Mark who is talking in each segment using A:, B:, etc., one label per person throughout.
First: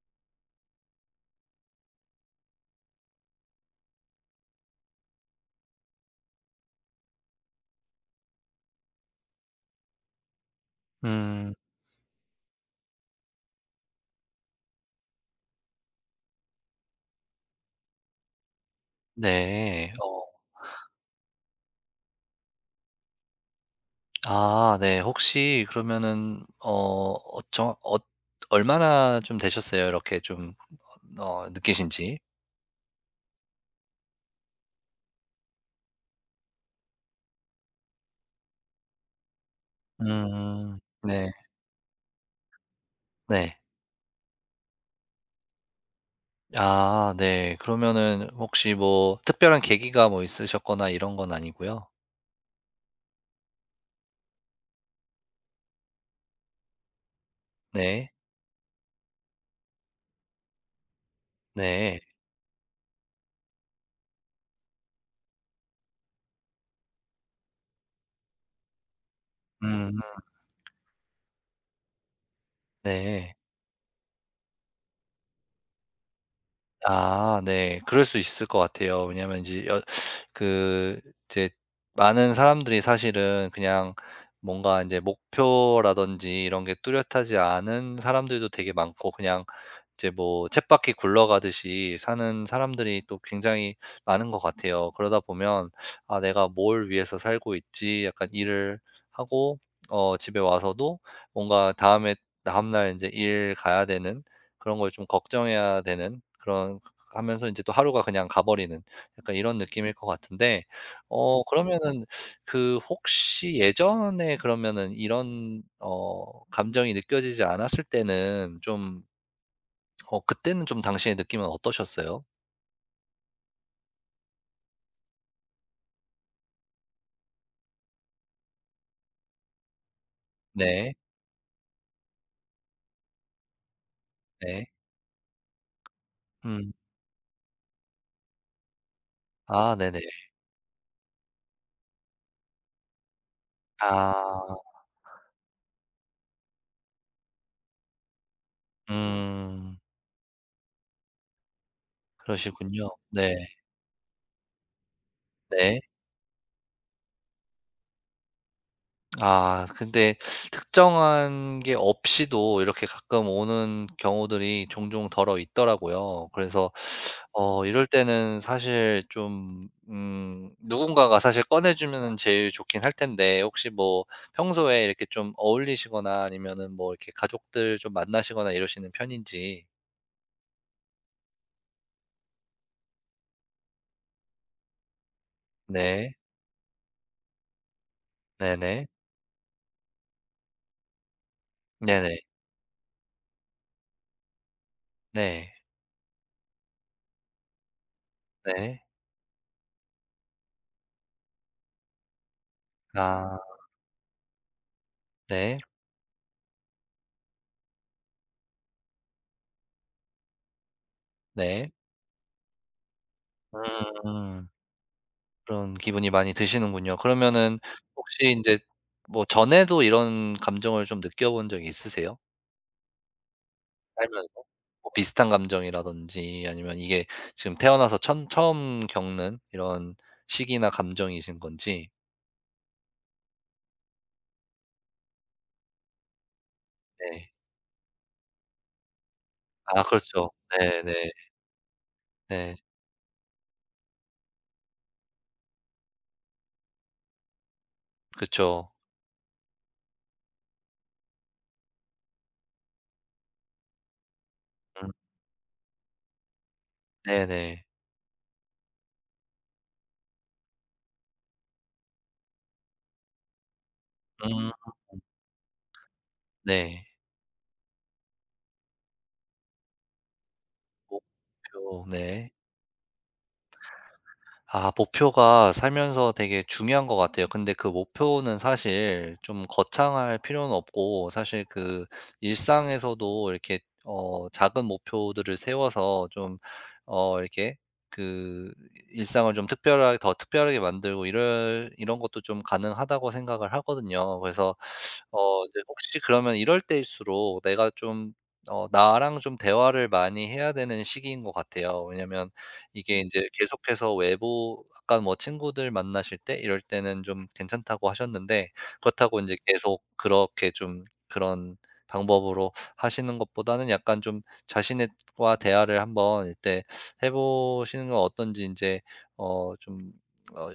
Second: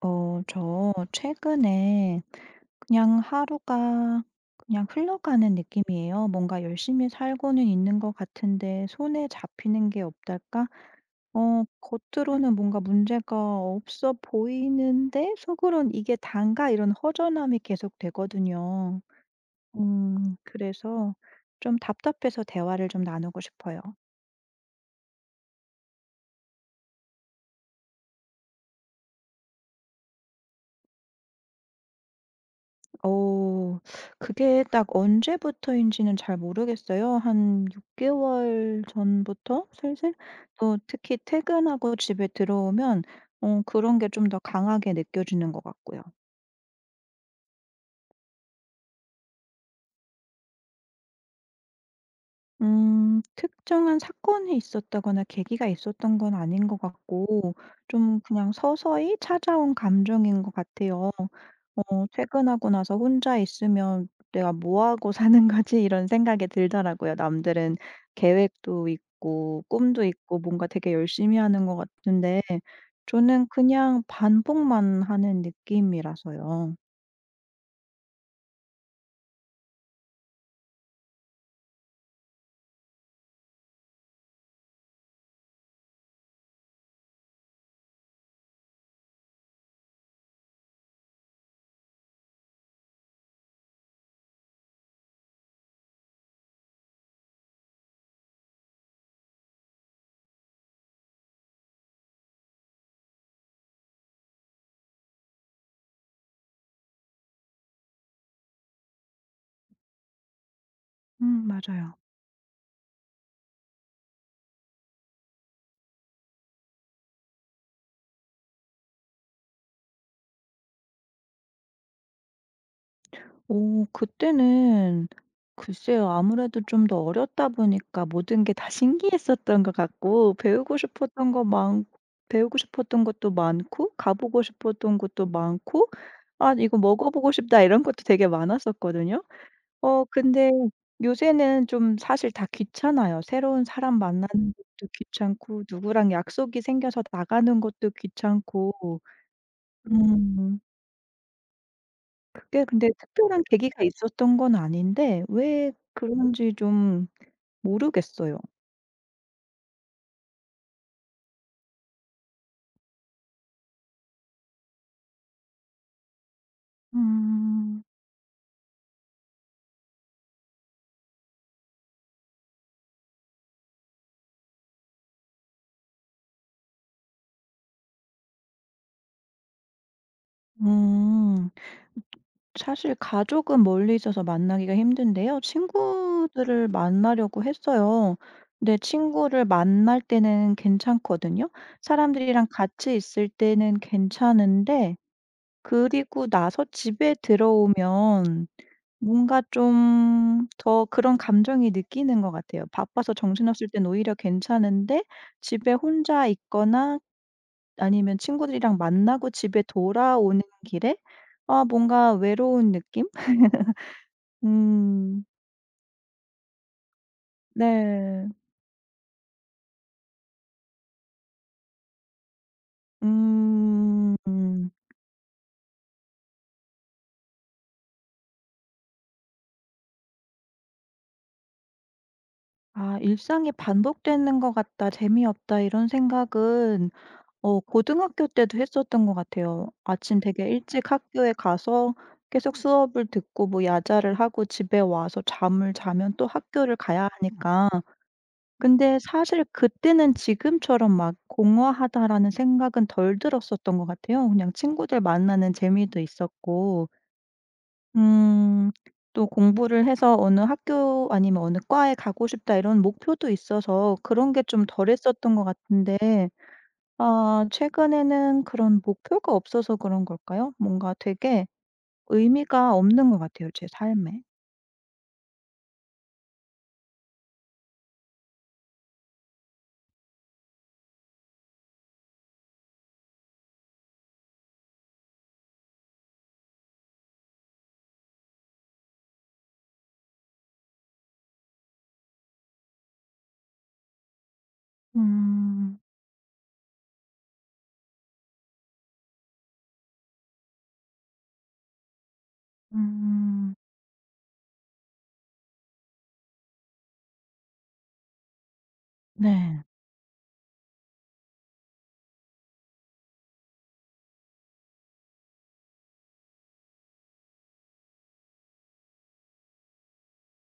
A: 저 최근에 그냥 하루가 그냥 흘러가는 느낌이에요. 뭔가 열심히 살고는 있는 것 같은데 손에 잡히는 게 없달까?
B: 음.
A: 겉으로는 뭔가 문제가 없어 보이는데 속으론 이게 단가 이런 허전함이 계속 되거든요.
B: 네.
A: 그래서 좀 답답해서 대화를 좀 나누고 싶어요.
B: 아, 네. 혹시 그러면은 정 얼마나 좀 되셨어요? 이렇게 좀 느끼신 지?
A: 어 그게 딱 언제부터인지는 잘 모르겠어요. 한 6 개월 전부터 슬슬 또
B: 음.
A: 특히
B: 네.
A: 퇴근하고 집에 들어오면
B: 네.
A: 그런 게 좀 더 강하게 느껴지는 것 같고요.
B: 아, 네. 그러면은 혹시 뭐 특별한 계기가 뭐 있으셨거나 이런 건 아니고요?
A: 특정한 사건이 있었다거나 계기가 있었던 건 아닌 것 같고
B: 네.
A: 좀 그냥 서서히 찾아온 감정인 것 같아요.
B: 네.
A: 퇴근하고 나서 혼자 있으면 '내가 뭐 하고 사는 거지?' 이런 생각이 들더라고요. 남들은 계획도 있고
B: 음.
A: 꿈도 있고 뭔가 되게 열심히 하는 것 같은데
B: 네.
A: 저는 그냥 반복만 하는 느낌이라서요.
B: 아, 네. 그럴 수 있을 것 같아요. 왜냐하면 인제 여 그 이제 많은 사람들이 사실은 그냥 뭔가 인제 목표라든지 이런 게 뚜렷하지 않은 사람들도 되게 많고, 그냥 이제 뭐 쳇바퀴 굴러가듯이 사는 사람들이 또 굉장히 많은 것 같아요. 그러다 보면 '아, 내가 뭘 위해서 살고 있지?' 약간 일을 하고, 집에 와서도 뭔가 다음에 다음날 인제 일 가야 되는 그런 걸 좀 걱정해야 되는 그런, 하면서 이제 또 하루가 그냥 가버리는, 약간 이런 느낌일 것 같은데.
A: 맞아요.
B: 그러면은 혹시 예전에 그러면은 이런 감정이 느껴지지 않았을 때는 좀, 그때는 좀 당신의 느낌은 어떠셨어요?
A: 오 그때는 글쎄요. 아무래도 좀 더 어렸다 보니까 모든 게 다 신기했었던 것 같고
B: 네.
A: 배우고 싶었던 것도 많고 가 보고
B: 네.
A: 싶었던 것도 많고 '아
B: 음.
A: 이거 먹어 보고 싶다.' 이런 것도 되게 많았었거든요.
B: 아, 네네.
A: 근데 요새는 좀 사실 다 귀찮아요. 새로운 사람 만나는
B: 아.
A: 것도 귀찮고 누구랑 약속이 생겨서 나가는 것도 귀찮고.
B: 음.
A: 음. 그게
B: 그러시군요.
A: 근데
B: 네.
A: 특별한 계기가 있었던 건 아닌데 왜
B: 네.
A: 그런지 좀 모르겠어요.
B: 아, 근데 특정한 게 없이도 이렇게 가끔 오는 경우들이 종종 덜어 있더라고요. 그래서
A: 음.
B: 이럴 때는 사실 좀, 누군가가 사실 꺼내 주면 제일 좋긴 할 텐데, 혹시 뭐 평소에 이렇게 좀 어울리시거나 아니면은 뭐 이렇게 가족들 좀 만나시거나 이러시는 편인지.
A: 음. 사실 가족은 멀리 있어서 만나기가 힘든데요.
B: 네.
A: 친구들을 만나려고 했어요. 근데
B: 네네.
A: 친구를 만날 때는 괜찮거든요.
B: 네네.
A: 사람들이랑 같이 있을 때는 괜찮은데
B: 네.
A: 그리고 나서 집에 들어오면
B: 네.
A: 뭔가 좀 더 그런 감정이 느끼는 것 같아요. 바빠서
B: 아,
A: 정신없을 땐 오히려 괜찮은데
B: 네.
A: 집에 혼자 있거나 아니면 친구들이랑 만나고 집에 돌아오는 길에 아
B: 네.
A: 뭔가 외로운 느낌?
B: 음.
A: 음.
B: 그런 기분이 많이 드시는군요. 그러면은
A: 네.
B: 혹시 인제 뭐 전에도 이런 감정을 좀 느껴본 적이 있으세요? 살면서?
A: 음.
B: 뭐 비슷한 감정이라든지, 아니면 이게 지금 태어나서 천 처음 겪는 이런 시기나 감정이신 건지.
A: 아 '일상이 반복되는 것 같다. 재미없다.' 이런 생각은
B: 네.
A: 고등학교 때도 했었던 것 같아요.
B: 아,
A: 아침
B: 그렇죠.
A: 되게 일찍
B: 네네.
A: 학교에 가서 계속
B: 네.
A: 수업을 듣고 뭐 야자를 하고 집에 와서 잠을 자면 또 학교를 가야 하니까.
B: 그쵸.
A: 근데 사실 그때는 지금처럼 막 '공허하다.'라는 생각은 덜 들었었던 것 같아요. 그냥
B: 음.
A: 친구들 만나는 재미도 있었고
B: 네네.
A: 음 또 공부를 해서 어느 학교 아니면 어느 과에 가고 싶다 이런 목표도 있어서 그런 게
B: 음.
A: 좀 덜했었던 것 같은데
B: 네.
A: 아 최근에는 그런 목표가 없어서 그런 걸까요? 뭔가 되게
B: 목표. 네.
A: 의미가 없는 것 같아요, 제 삶에.
B: 아, 목표가 살면서 되게 중요한 것 같아요. 근데 그 목표는 사실 좀 거창할 필요는 없고, 사실 일상에서도 이렇게 작은 목표들을 세워서 좀, 이렇게 그 일상을 좀 특별하게, 더 특별하게 만들고 이럴 이런 것도 좀 가능하다고 생각을 하거든요. 그래서 이제
A: 음.
B: 혹시 그러면 이럴 때일수록 내가 좀, 나랑 좀 대화를 많이 해야 되는 시기인 것 같아요. 왜냐면 이게 이제
A: 음.
B: 계속해서 외부 아까 뭐 친구들 만나실 때 이럴 때는 좀 괜찮다고 하셨는데, 그렇다고 이제
A: 네.
B: 계속 그렇게 좀 그런 방법으로 하시는 것보다는, 약간 좀 자신의 과 대화를 한번 이때 해 보시는 건 어떤지 이제어좀어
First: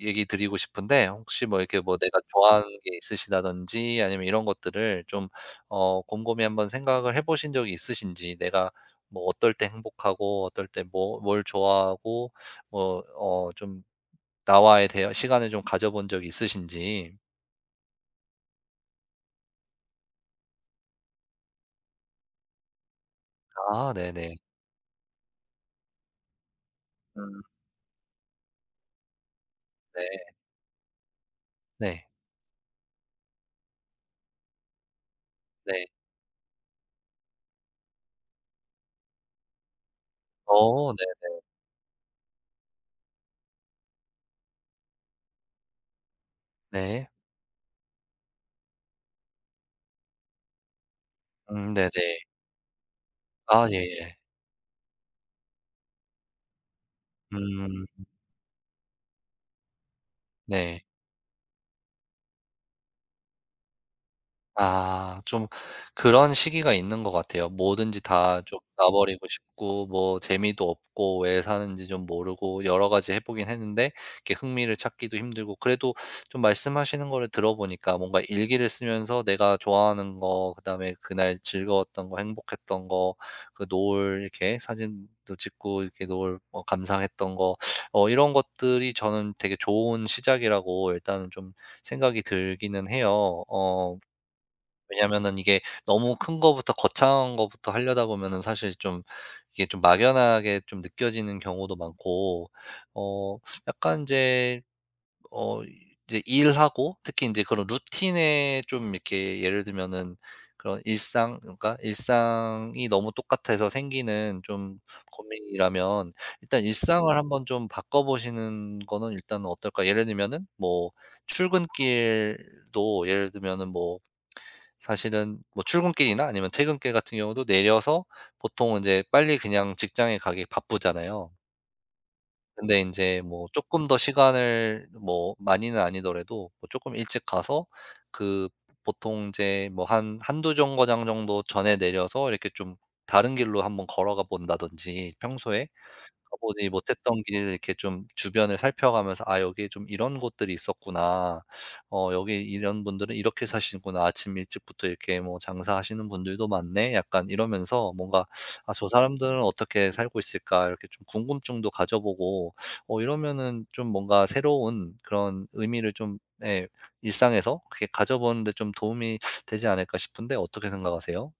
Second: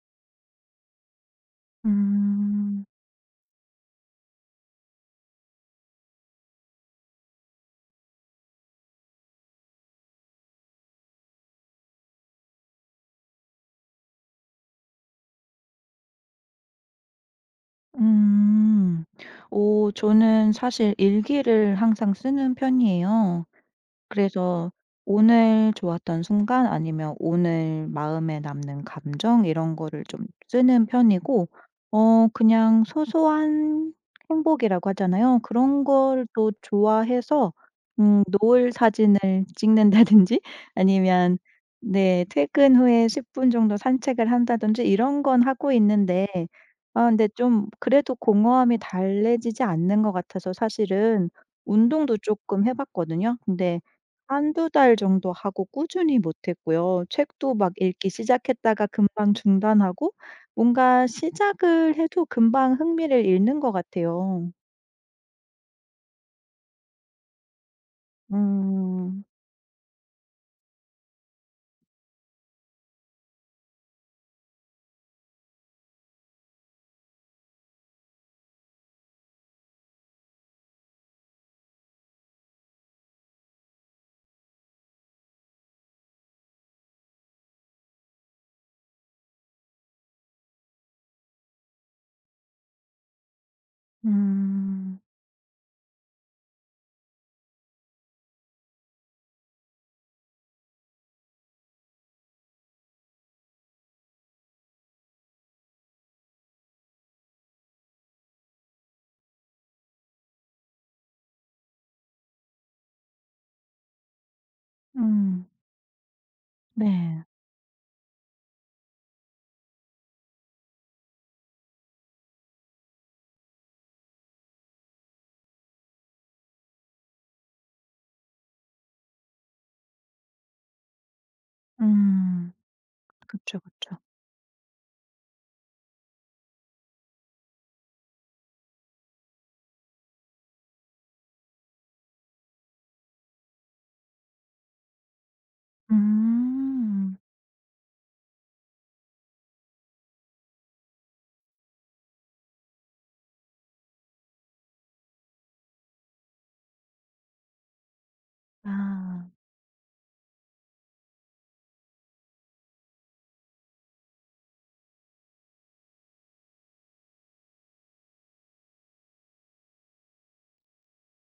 B: 얘기 드리고 싶은데, 혹시 뭐 이렇게 뭐 내가 좋아하는
A: 음.
B: 게 있으시다든지 아니면 이런 것들을 좀 곰곰이 한번 생각을 해 보신 적이 있으신지, 내가 뭐 어떨 때 행복하고 어떨 때 뭐 뭘 좋아하고 뭐 좀 나와의 대화 시간을 좀 가져 본 적이 있으신지.
A: 음. 오 저는 사실 일기를 항상 쓰는 편이에요.
B: 아, 네네.
A: 그래서 오늘 좋았던 순간 아니면
B: 음.
A: 오늘 마음에 남는 감정 이런 거를 좀
B: 네.
A: 쓰는 편이고
B: 네.
A: 그냥 소소한 행복이라고 하잖아요. 그런
B: 네.
A: 걸 또 좋아해서 노을 사진을 찍는다든지
B: 네.
A: 아니면 네 퇴근 후에 10분 정도 산책을 한다든지 이런 건 하고 있는데 아
B: 네.
A: 근데 좀 그래도 공허함이 달래지지 않는 것 같아서 사실은
B: 음. 네네.
A: 운동도 조금 해 봤거든요.
B: 아,
A: 근데
B: 예예.
A: 한두 달 정도 하고 꾸준히 못 했고요. 책도 막
B: 음.
A: 읽기 시작했다가 금방 중단하고
B: 네.
A: 뭔가 시작을 해도 금방 흥미를 잃는 것 같아요.
B: 아, 좀 그런 시기가 있는 것 같아요. 뭐든지 다 좀 놔
A: 음.
B: 버리고 싶고, 뭐 재미도 없고, 왜 사는지 좀 모르고, 여러 가지 해 보긴 했는데 이렇게 흥미를 찾기도 힘들고. 그래도 좀 말씀하시는 거를 들어 보니까, 뭔가 일기를 쓰면서 내가 좋아하는 거, 그다음에 그날 즐거웠던 거, 행복했던 거, 그 노을 이렇게 사진도 찍고 이렇게 노을 뭐 감상했던 거, 이런 것들이 저는 되게 좋은 시작이라고 일단은 좀 생각이 들기는 해요.
A: 음.
B: 왜냐면은 이게 너무 큰 거부터, 거창한 거부터 하려다 보면은 사실 좀 이게 좀 막연하게 좀 느껴지는 경우도 많고, 어 약간 이제 어 이제 일하고 특히 인제 그런 루틴에 좀 이렇게, 예를 들면은 그런 일상, 그러니까 일상이 너무 똑같아서 생기는 좀
A: 음.
B: 고민이라면, 일단 일상을
A: 네.
B: 한번 좀 바꿔 보시는 거는 일단 어떨까? 예를 들면은 뭐 출근길도, 예를 들면은 뭐 사실은 뭐 출근길이나 아니면 퇴근길 같은 경우도 내려서 보통 이제 빨리 그냥 직장에 가기 바쁘잖아요.
A: 음.
B: 근데 인제 뭐
A: 그쵸,
B: 쪼끔 더
A: 그쵸.
B: 시간을 뭐 많이는 아니더라도 뭐 쪼끔 일찍 가서 그 보통 인제 뭐 한 한두 정거장 정도 전에 내려서 이렇게 좀 다른 길로 한번 걸어가 본다든지, 평소에 가보지 못했던
A: 음.
B: 길을 이렇게 좀 주변을 살펴가면서 '아, 여기 좀 이런 곳들이 있었구나. 어, 여기 이런 분들은 이렇게 사시는구나. 아침 일찍부터 이렇게 뭐 장사하시는 분들도 많네.' 약간 이러면서 뭔가 '아, 저
A: 아.
B: 사람들은 어떻게 살고 있을까?' 이렇게 좀 궁금증도 가져보고, 이러면은 좀 뭔가 새로운 그런 의미를 좀, 예, 일상에서 그렇게 가져보는데 좀 도움이 되지 않을까 싶은데, 어떻게 생각하세요?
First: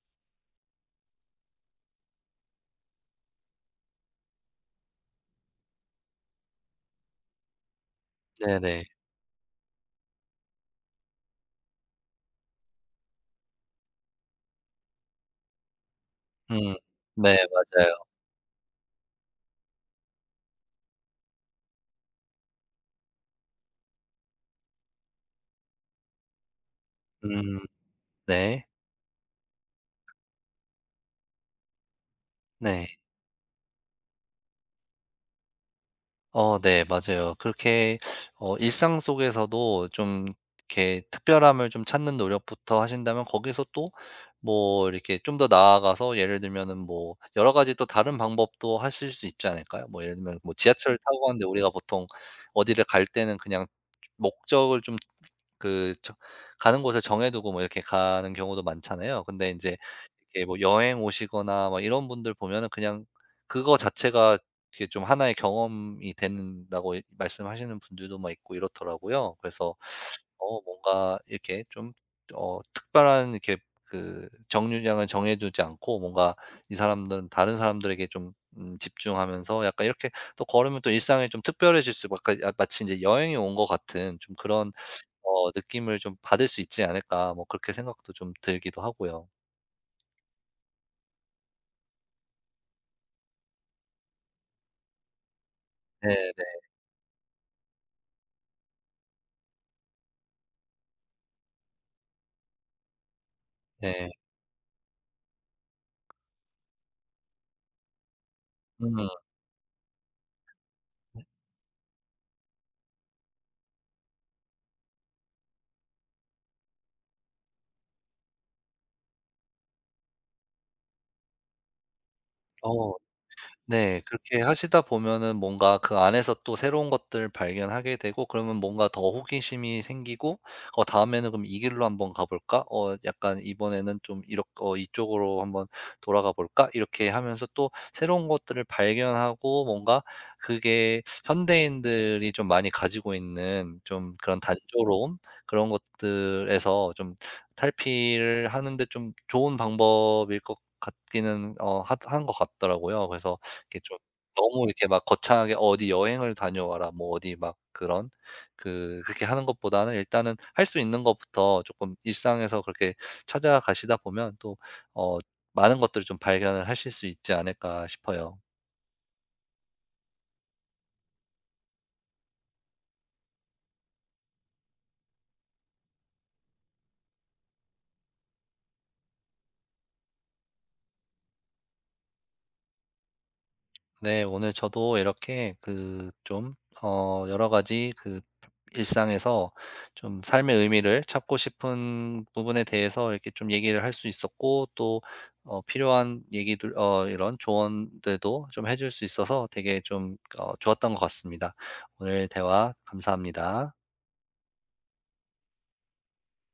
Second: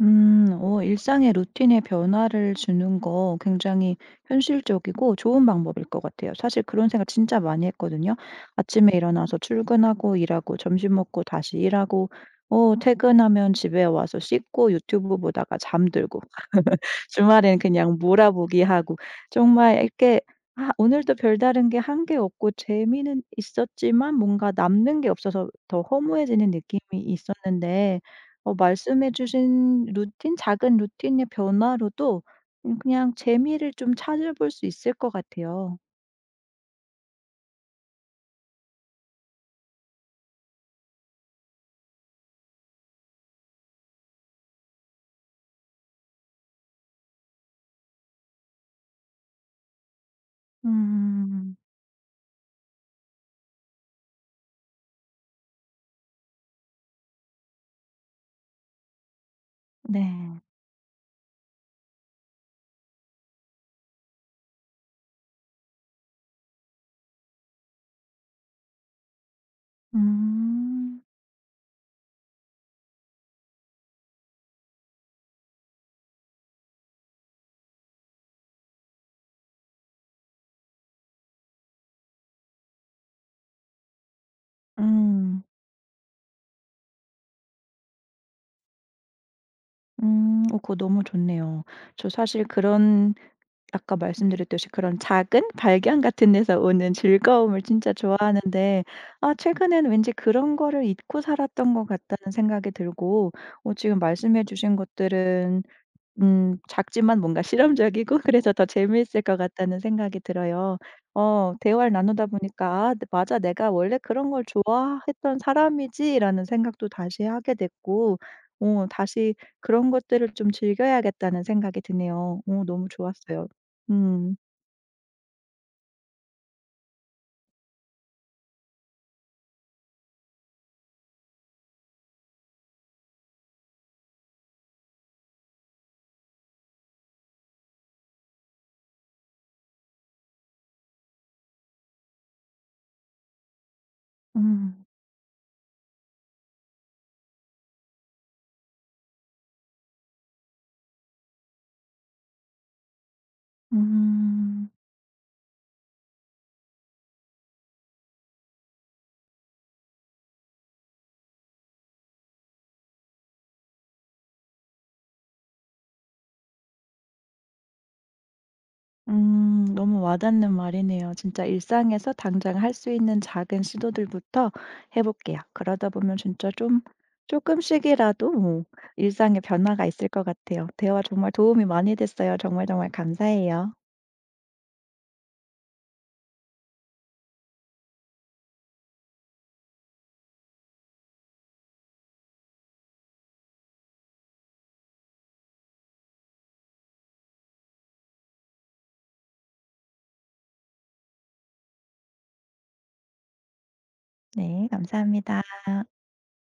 A: 음. 일상의 루틴에 변화를 주는 거 굉장히 현실적이고 좋은 방법일 것 같아요. 사실 그런 생각 진짜 많이 했거든요.
B: 네네.
A: 아침에 일어나서 출근하고 일하고 점심 먹고 다시 일하고 퇴근하면 집에 와서 씻고 유튜브 보다가 잠들고
B: 음. 네,
A: 주말엔
B: 맞아요.
A: 그냥 몰아보기 하고 정말 이렇게 아 오늘도 별다른 게 한 게 없고 재미는 있었지만 뭔가 남는 게 없어서 더 허무해지는 느낌이
B: 음.
A: 있었는데
B: 네.
A: 말씀해 주신 루틴 작은 루틴의 변화로도
B: 네.
A: 그냥 재미를 좀 찾아볼 수 있을 것 같아요.
B: 네. 맞아요. 그렇게 일상 속에서도 좀 이렇게 특별함을 좀 찾는 노력부터 하신다면, 거기서 또 뭐 이렇게 좀 더 나아가서, 예를 들면은 뭐 여러 가지 또 다른 방법도 하실 수 있지 않을까요? 뭐 예를 들면 뭐 지하철을 타고 가는데,
A: 음.
B: 우리가 보통 어디를 갈 때는 그냥 목적을 좀, 그 가는 곳을 정해 두고 뭐 이렇게 가는 경우도 많잖아요. 근데 이제
A: 네.
B: 이렇게 뭐 여행 오시거나 막 이런 분들 보면은, 그냥 그거 자체가 그게 좀 하나의 경험이 된다고 이 말씀하시는 분들도 막 있고 이렇더라고요. 그래서
A: 음.
B: 뭔가 이렇게 좀, 특별한 이렇게 정류장을 정해 두지 않고, 뭔가 이 사람들은 다른 사람들에게 좀, 집중하면서 약간 이렇게 또 걸으면 또 일상이 좀 특별해질 수, 막 아, 마치 이제 여행이 온 것 같은 좀 그런
A: 음.
B: 느낌을 좀 받을 수 있지 않을까, 뭐 그렇게 생각도 좀 들기도 하고요.
A: 음. 그거 너무 좋네요. 저 사실 그런 아까 말씀드렸듯이 그런 작은 발견 같은
B: 네네.
A: 데서 오는 즐거움을 진짜 좋아하는데 아 최근엔 왠지 그런 거를 잊고 살았던 것 같다는 생각이 들고 지금
B: 네. 네.
A: 말씀해 주신 것들은 작지만 뭔가 실험적이고 그래서 더
B: 음.
A: 재미있을 것 같다는 생각이 들어요. 대화를 나누다 보니까 '아 네, 맞아. 내가 원래 그런 걸 좋아했던 사람이지.'라는 생각도 다시 하게 됐고 다시 그런 것들을 좀 즐겨야겠다는 생각이 드네요. 너무
B: 어.
A: 좋았어요.
B: 네.
A: 음.
B: 그렇게 하시다 보면은 뭔가 그 안에서 또 새로운 것들을 발견하게 되고, 그러면 뭔가 더 호기심이 생기고, '어, 다음에는 그럼 이 길로 한번 가 볼까? 어, 약간 이번에는 좀 이렇, 어, 이쪽으로 한번 돌아가 볼까?' 이렇게 하면서 또 새로운 것들을 발견하고, 뭔가 그게 현대인들이 좀 많이 가지고 있는 좀 그런
A: 음.
B: 단조로움, 그런 것들에서 좀 탈피를 하는 데 좀 좋은 방법일 것 같기는 어 하 한 것 같더라고요. 그래서 이렇게 좀, 너무
A: 음.
B: 이렇게 막 거창하게 "어디 여행을 다녀와라." 뭐 어디 막 그런 그렇게 하는 것보다는, 일단은 할 수 있는 것부터 조금 일상에서 그렇게 찾아가시다 보면 또 어 많은 것들을 좀 발견을 하실 수 있지 않을까 싶어요.
A: 음. 너무 와닿는 말이네요. 진짜 일상에서 당장 할 수 있는 작은 시도들부터 해 볼게요. 그러다 보면 진짜 좀 조금씩이라도 뭐 일상에 변화가 있을 것 같아요. 대화 정말 도움이 많이 됐어요. 정말 정말 감사해요.
B: 네, 오늘 저도 이렇게 좀 여러 가지 일상에서 좀 삶의 의미를 찾고 싶은 부분에 대해서 이렇게 좀 얘기를 할 수 있었고, 또 필요한 얘기들 이런 조언들도 좀 해줄 수 있어서 되게 좀 좋았던 것 같습니다. 오늘 대화 감사합니다.
A: 네. 감사합니다.